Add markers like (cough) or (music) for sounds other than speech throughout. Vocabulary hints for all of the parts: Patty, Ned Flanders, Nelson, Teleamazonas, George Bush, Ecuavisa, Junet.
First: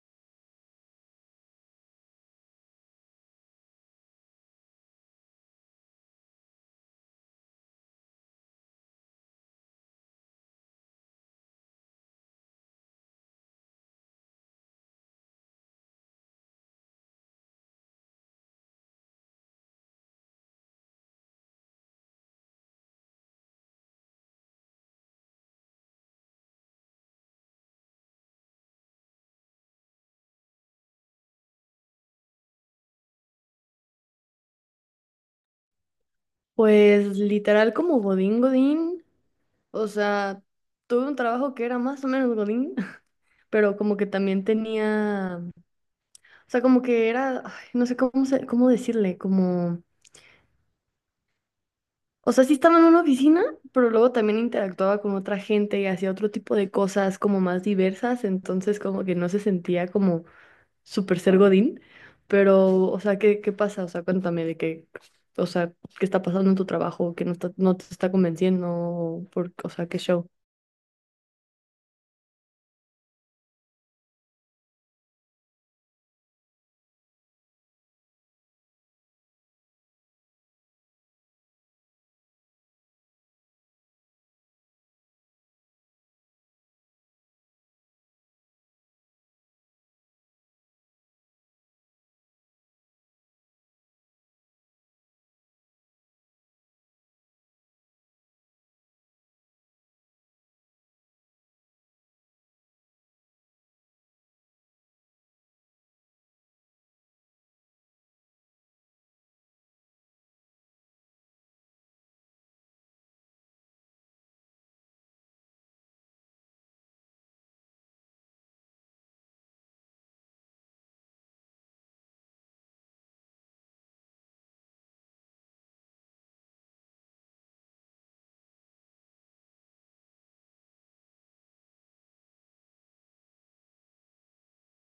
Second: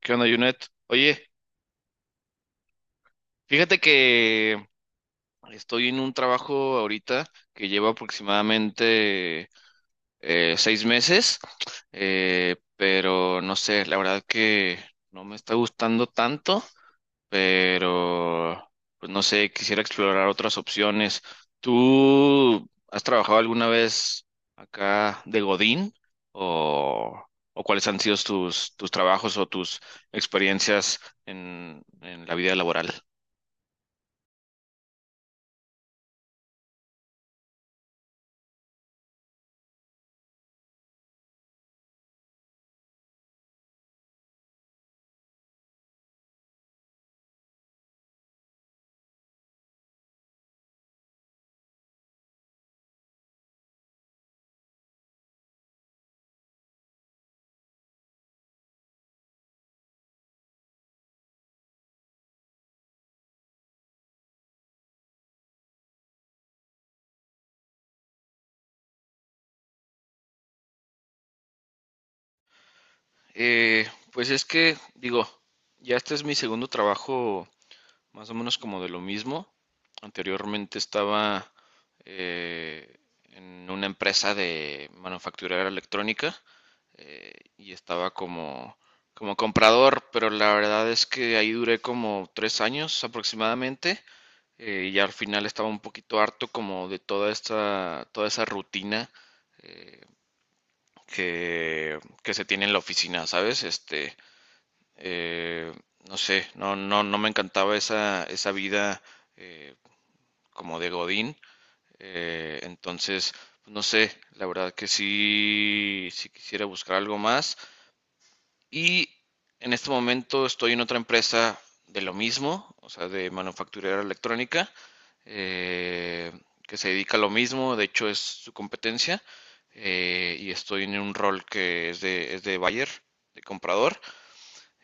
¿Qué onda, Junet? Oye, fíjate que estoy en un trabajo ahorita que lleva aproximadamente 6 meses, pero no sé, la verdad que no me está gustando tanto, pero pues no sé, quisiera explorar otras opciones. ¿Tú has trabajado alguna vez acá de Godín o, o cuáles han sido tus trabajos o tus experiencias en la vida laboral? Pues literal como Godín Godín, o sea, tuve un trabajo que era más o menos Godín, (laughs) pero como que también tenía, o sea, como que era, ay, no sé cómo, cómo decirle, como, o sea, sí estaba en una oficina, pero luego también interactuaba con otra gente y hacía otro tipo de cosas como más diversas, entonces como que no se sentía como súper ser Godín, pero, o sea, ¿qué pasa? O sea, cuéntame de qué, o sea, qué está pasando en tu trabajo, que no te está convenciendo, por, o sea, qué show. Pues es que, digo, ya este es mi segundo trabajo, más o menos como de lo mismo. Anteriormente estaba eh, en una empresa de manufacturera electrónica y estaba como comprador, pero la verdad es que ahí duré como 3 años aproximadamente, y ya al final estaba un poquito harto como de toda esta, toda esa rutina eh, que, que se tiene en la oficina, ¿sabes? Este, eh, no sé, no, no, no me encantaba esa vida, eh, como de Godín. Entonces, no sé, la verdad que sí, sí quisiera buscar algo más. Y en este momento estoy en otra empresa de lo mismo, o sea, de manufacturera electrónica, eh, que se dedica a lo mismo, de hecho es su competencia, y estoy en un rol que es de buyer, de comprador.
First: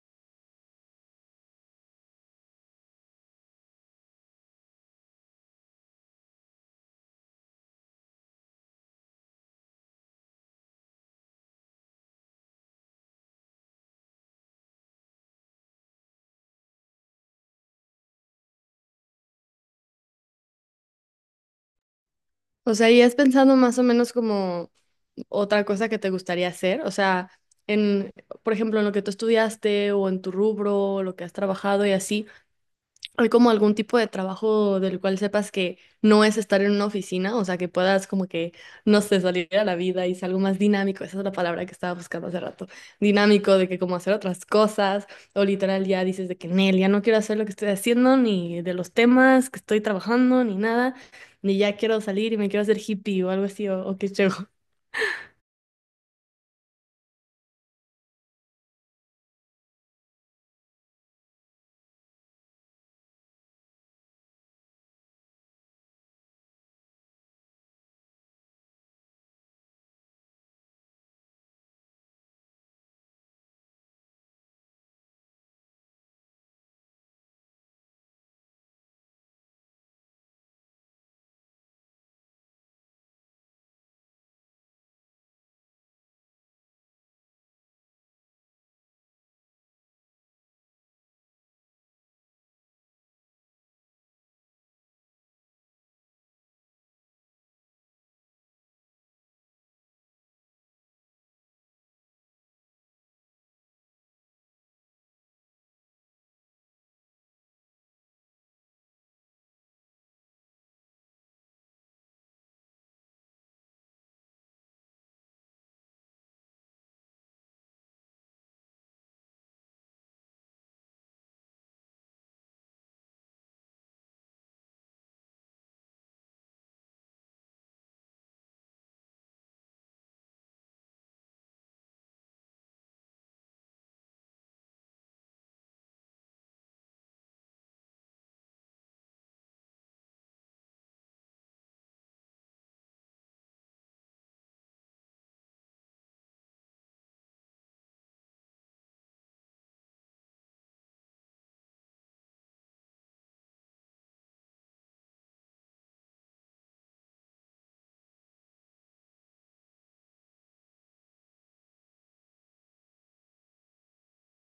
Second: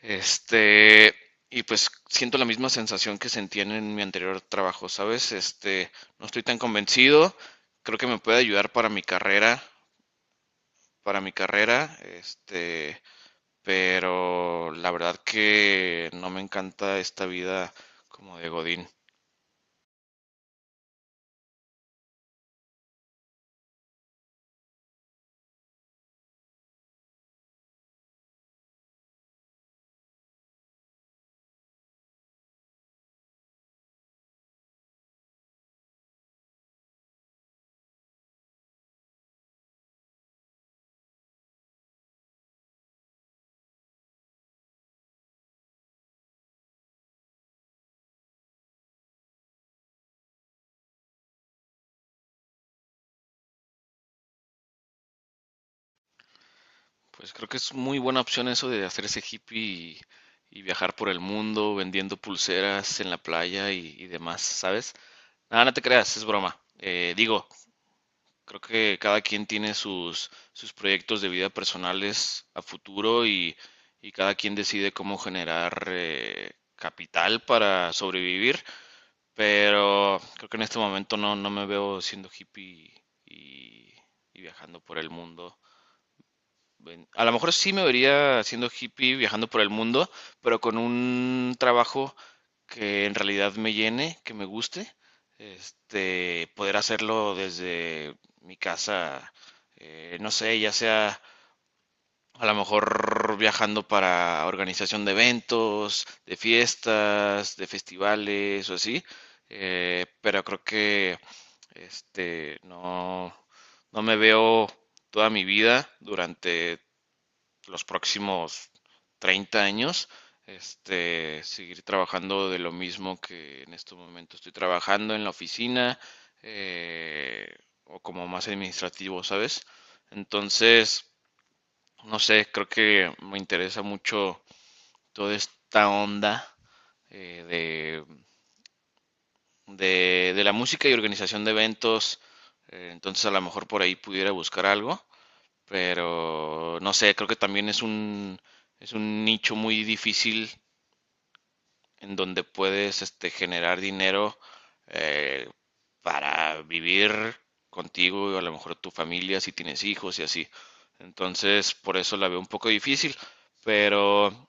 Este, y pues siento la misma sensación que sentí en mi anterior trabajo, ¿sabes? Este, no estoy tan convencido, creo que me puede ayudar para mi carrera, este, pero la verdad que no me encanta esta vida como de Godín. O sea, ¿y has pensado más o menos como otra cosa que te gustaría hacer? O sea, en, por ejemplo, en lo que tú estudiaste o en tu rubro, lo que has trabajado y así, ¿hay como algún tipo de trabajo del cual sepas que no es estar en una oficina? O sea, que puedas como que, no sé, salir a la vida y ser algo más dinámico. Esa es la palabra que estaba buscando hace rato. Dinámico, de que como hacer otras cosas. O literal ya dices de que, Nel, ya no quiero hacer lo que estoy haciendo, ni de los temas que estoy trabajando, ni nada. Ni ya quiero salir y me quiero hacer hippie o algo así, o qué chévere. (laughs) Pues creo que es muy buena opción eso de hacerse hippie y viajar por el mundo vendiendo pulseras en la playa y demás, ¿sabes? Nada, no te creas, es broma. Digo, creo que cada quien tiene sus proyectos de vida personales a futuro y cada quien decide cómo generar capital para sobrevivir, pero creo que en este momento no, no me veo siendo hippie y, y viajando por el mundo. Ven, a lo mejor sí me vería siendo hippie, viajando por el mundo, pero con un trabajo que en realidad me llene, que me guste, este, poder hacerlo desde mi casa, no sé, ya sea a lo mejor viajando para organización de eventos, de fiestas, de festivales o así, pero creo que este, no, no me veo toda mi vida durante los próximos 30 años, este, seguir trabajando de lo mismo que en este momento estoy trabajando en la oficina, eh, o como más administrativo, ¿sabes? Entonces, no sé, creo que me interesa mucho toda esta onda eh, de, de la música y organización de eventos, entonces a lo mejor por ahí pudiera buscar algo. Pero no sé, creo que también es un nicho muy difícil en donde puedes este, generar dinero, eh, para vivir contigo y a lo mejor tu familia si tienes hijos y así. Entonces, por eso la veo un poco difícil, pero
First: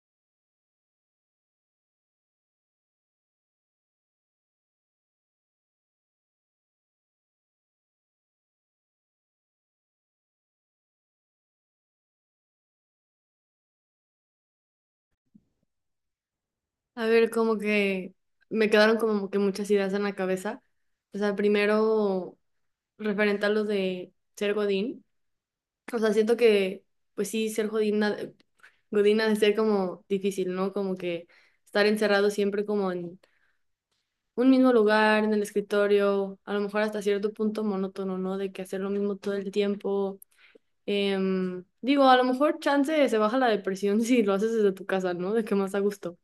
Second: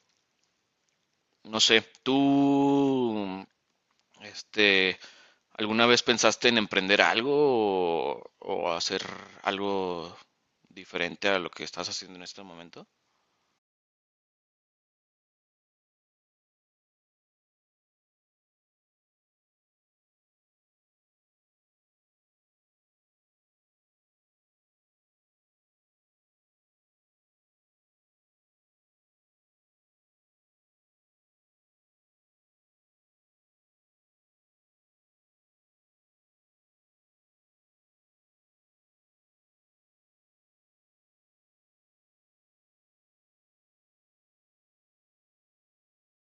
no sé, tú, este, ¿alguna vez pensaste en emprender algo o hacer algo diferente a lo que estás haciendo en este momento? A ver, como que me quedaron como que muchas ideas en la cabeza. O sea, primero, referente a lo de ser Godín. O sea, siento que, pues sí, ser jodina, godina de ser como difícil, ¿no? Como que estar encerrado siempre como en un mismo lugar, en el escritorio, a lo mejor hasta cierto punto monótono, ¿no? De que hacer lo mismo todo el tiempo. Digo, a lo mejor chance se baja la depresión (laughs) si lo haces desde tu casa, ¿no? De que más a gusto.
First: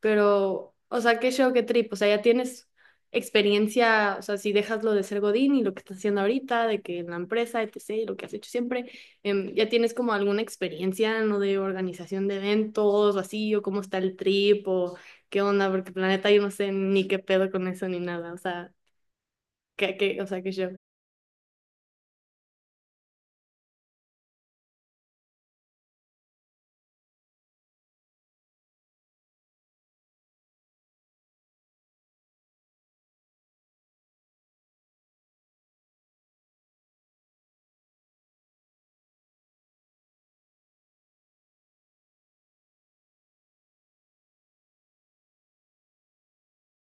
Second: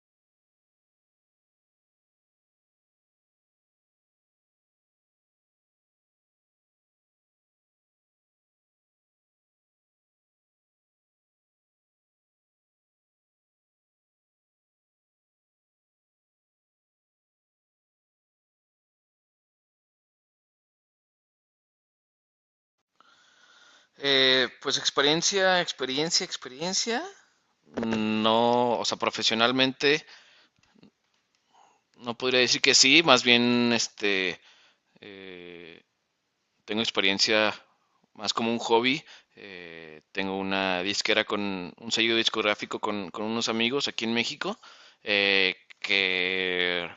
Pero, o sea, qué show, qué trip. O sea, ya tienes experiencia, o sea, si dejas lo de ser Godín y lo que estás haciendo ahorita, de que en la empresa, etcétera, y lo que has hecho siempre, ya tienes como alguna experiencia no de organización de eventos o así, o cómo está el trip, o qué onda, porque planeta yo no sé ni qué pedo con eso ni nada. O sea, o sea, qué show. Pues experiencia, experiencia, experiencia. No, o sea, profesionalmente no podría decir que sí, más bien este eh, tengo experiencia más como un hobby. Tengo una disquera con un sello discográfico con unos amigos aquí en México, que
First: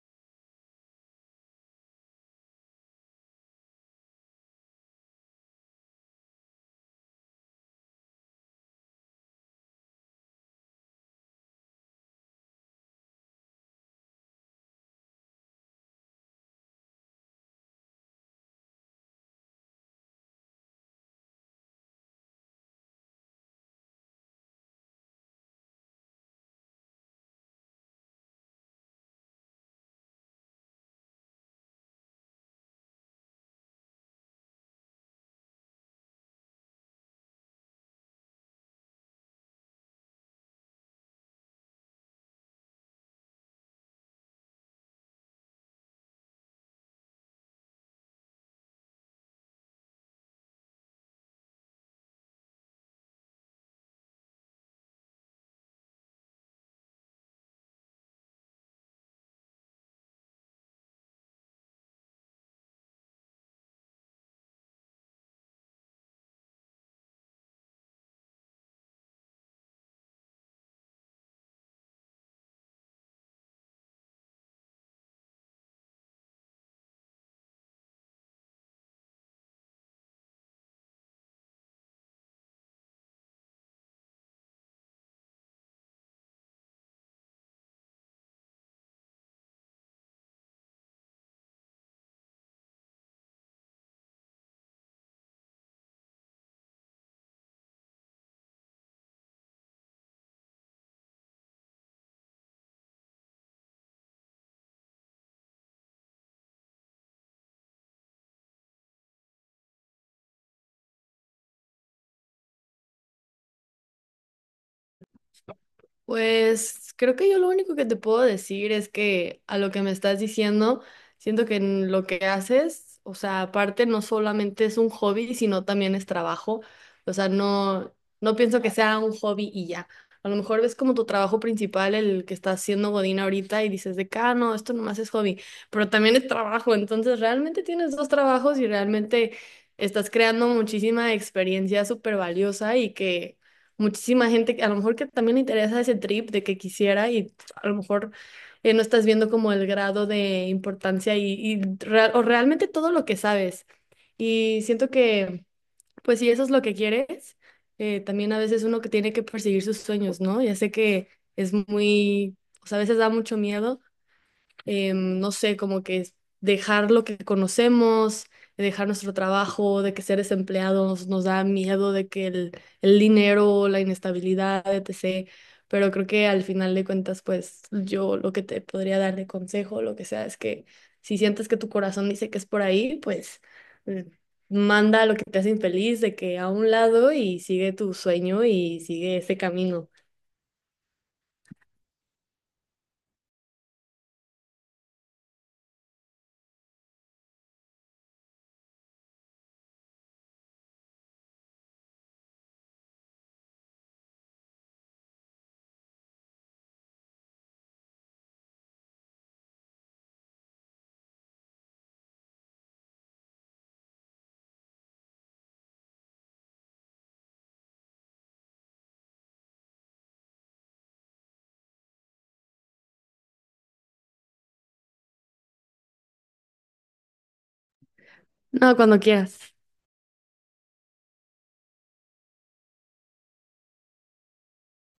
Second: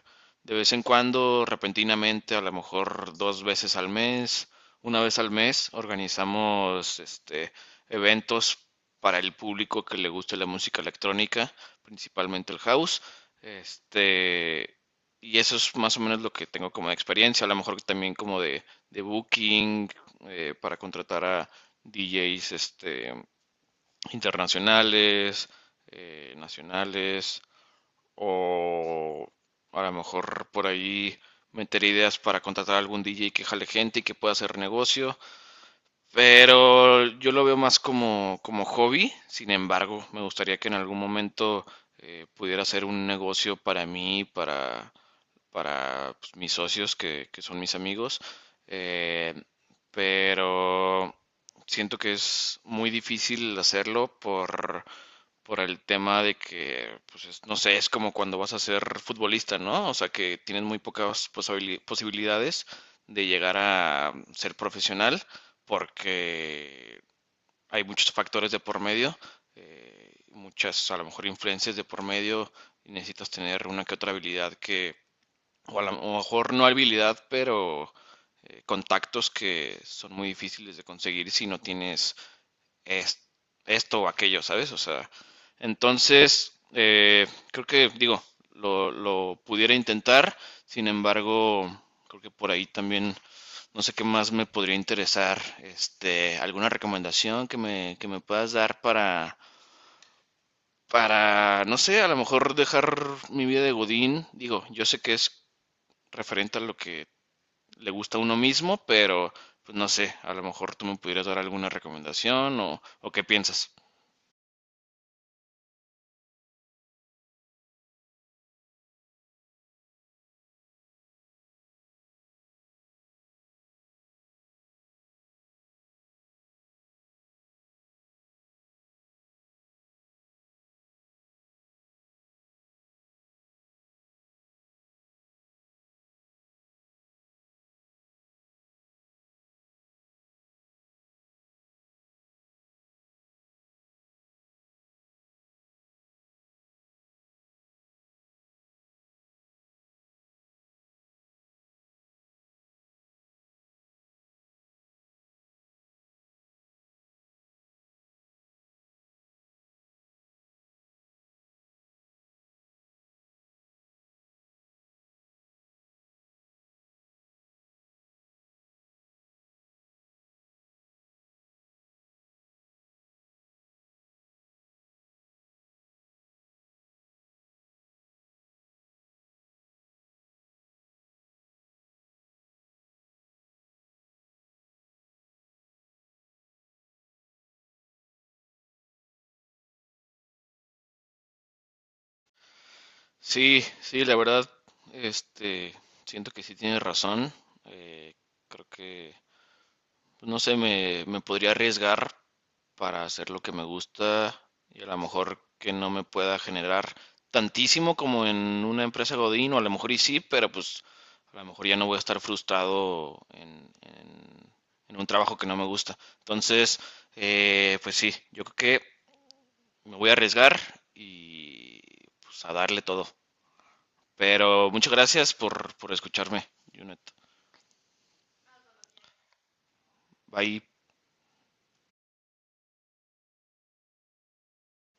de vez en cuando, repentinamente, a lo mejor dos veces al mes, una vez al mes, organizamos este, eventos para el público que le guste la música electrónica, principalmente el house. Este, y eso es más o menos lo que tengo como de experiencia, a lo mejor también como de booking, para contratar a DJs, este, internacionales, nacionales, o a lo mejor por ahí meter ideas para contratar a algún DJ que jale gente y que pueda hacer negocio, pero yo lo veo más como hobby, sin embargo, me gustaría que en algún momento pudiera ser un negocio para mí, para pues, mis socios que son mis amigos, eh, pero siento que es muy difícil hacerlo por el tema de que, pues, no sé, es como cuando vas a ser futbolista, ¿no? O sea, que tienes muy pocas posibilidades de llegar a, ser profesional porque hay muchos factores de por medio, muchas a lo mejor influencias de por medio y necesitas tener una que otra habilidad que, o a lo mejor no habilidad, pero contactos que son muy difíciles de conseguir si no tienes es- esto o aquello, ¿sabes? O sea, entonces, creo que, digo, lo pudiera intentar, sin embargo, creo que por ahí también, no sé qué más me podría interesar, este, alguna recomendación que me puedas dar para... Para, no sé, a lo mejor dejar mi vida de Godín, digo, yo sé que es referente a lo que le gusta a uno mismo, pero pues no sé, a lo mejor tú me pudieras dar alguna recomendación o qué piensas. Pues creo que yo lo único que te puedo decir es que a lo que me estás diciendo, siento que en lo que haces, o sea, aparte no solamente es un hobby, sino también es trabajo. O sea, no, no pienso que sea un hobby y ya. A lo mejor ves como tu trabajo principal el que estás haciendo Godín ahorita y dices de que, ah, no, esto nomás es hobby, pero también es trabajo. Entonces realmente tienes dos trabajos y realmente estás creando muchísima experiencia súper valiosa y que muchísima gente que a lo mejor que también le interesa ese trip de que quisiera y a lo mejor no estás viendo como el grado de importancia y o realmente todo lo que sabes. Y siento que, pues si eso es lo que quieres, también a veces uno que tiene que perseguir sus sueños, ¿no? Ya sé que es muy, o sea, a veces da mucho miedo, no sé, como que dejar lo que conocemos, dejar nuestro trabajo, de que ser desempleados nos da miedo, de que el dinero, la inestabilidad, etc. Pero creo que al final de cuentas, pues yo lo que te podría dar de consejo, lo que sea, es que si sientes que tu corazón dice que es por ahí, pues eh, manda lo que te hace infeliz de que a un lado y sigue tu sueño y sigue ese camino. Sí, sí, la verdad, este, siento que sí tienes razón. eh, creo que pues, no sé, me podría arriesgar para hacer lo que me gusta y a lo mejor que no me pueda generar tantísimo como en una empresa Godín, o a lo mejor y sí, pero pues a lo mejor ya no voy a estar frustrado en un trabajo que no me gusta. Entonces, pues sí, yo creo que me voy a arriesgar y pues a darle todo. Pero muchas gracias por escucharme, Junet. No, cuando quieras. Bye.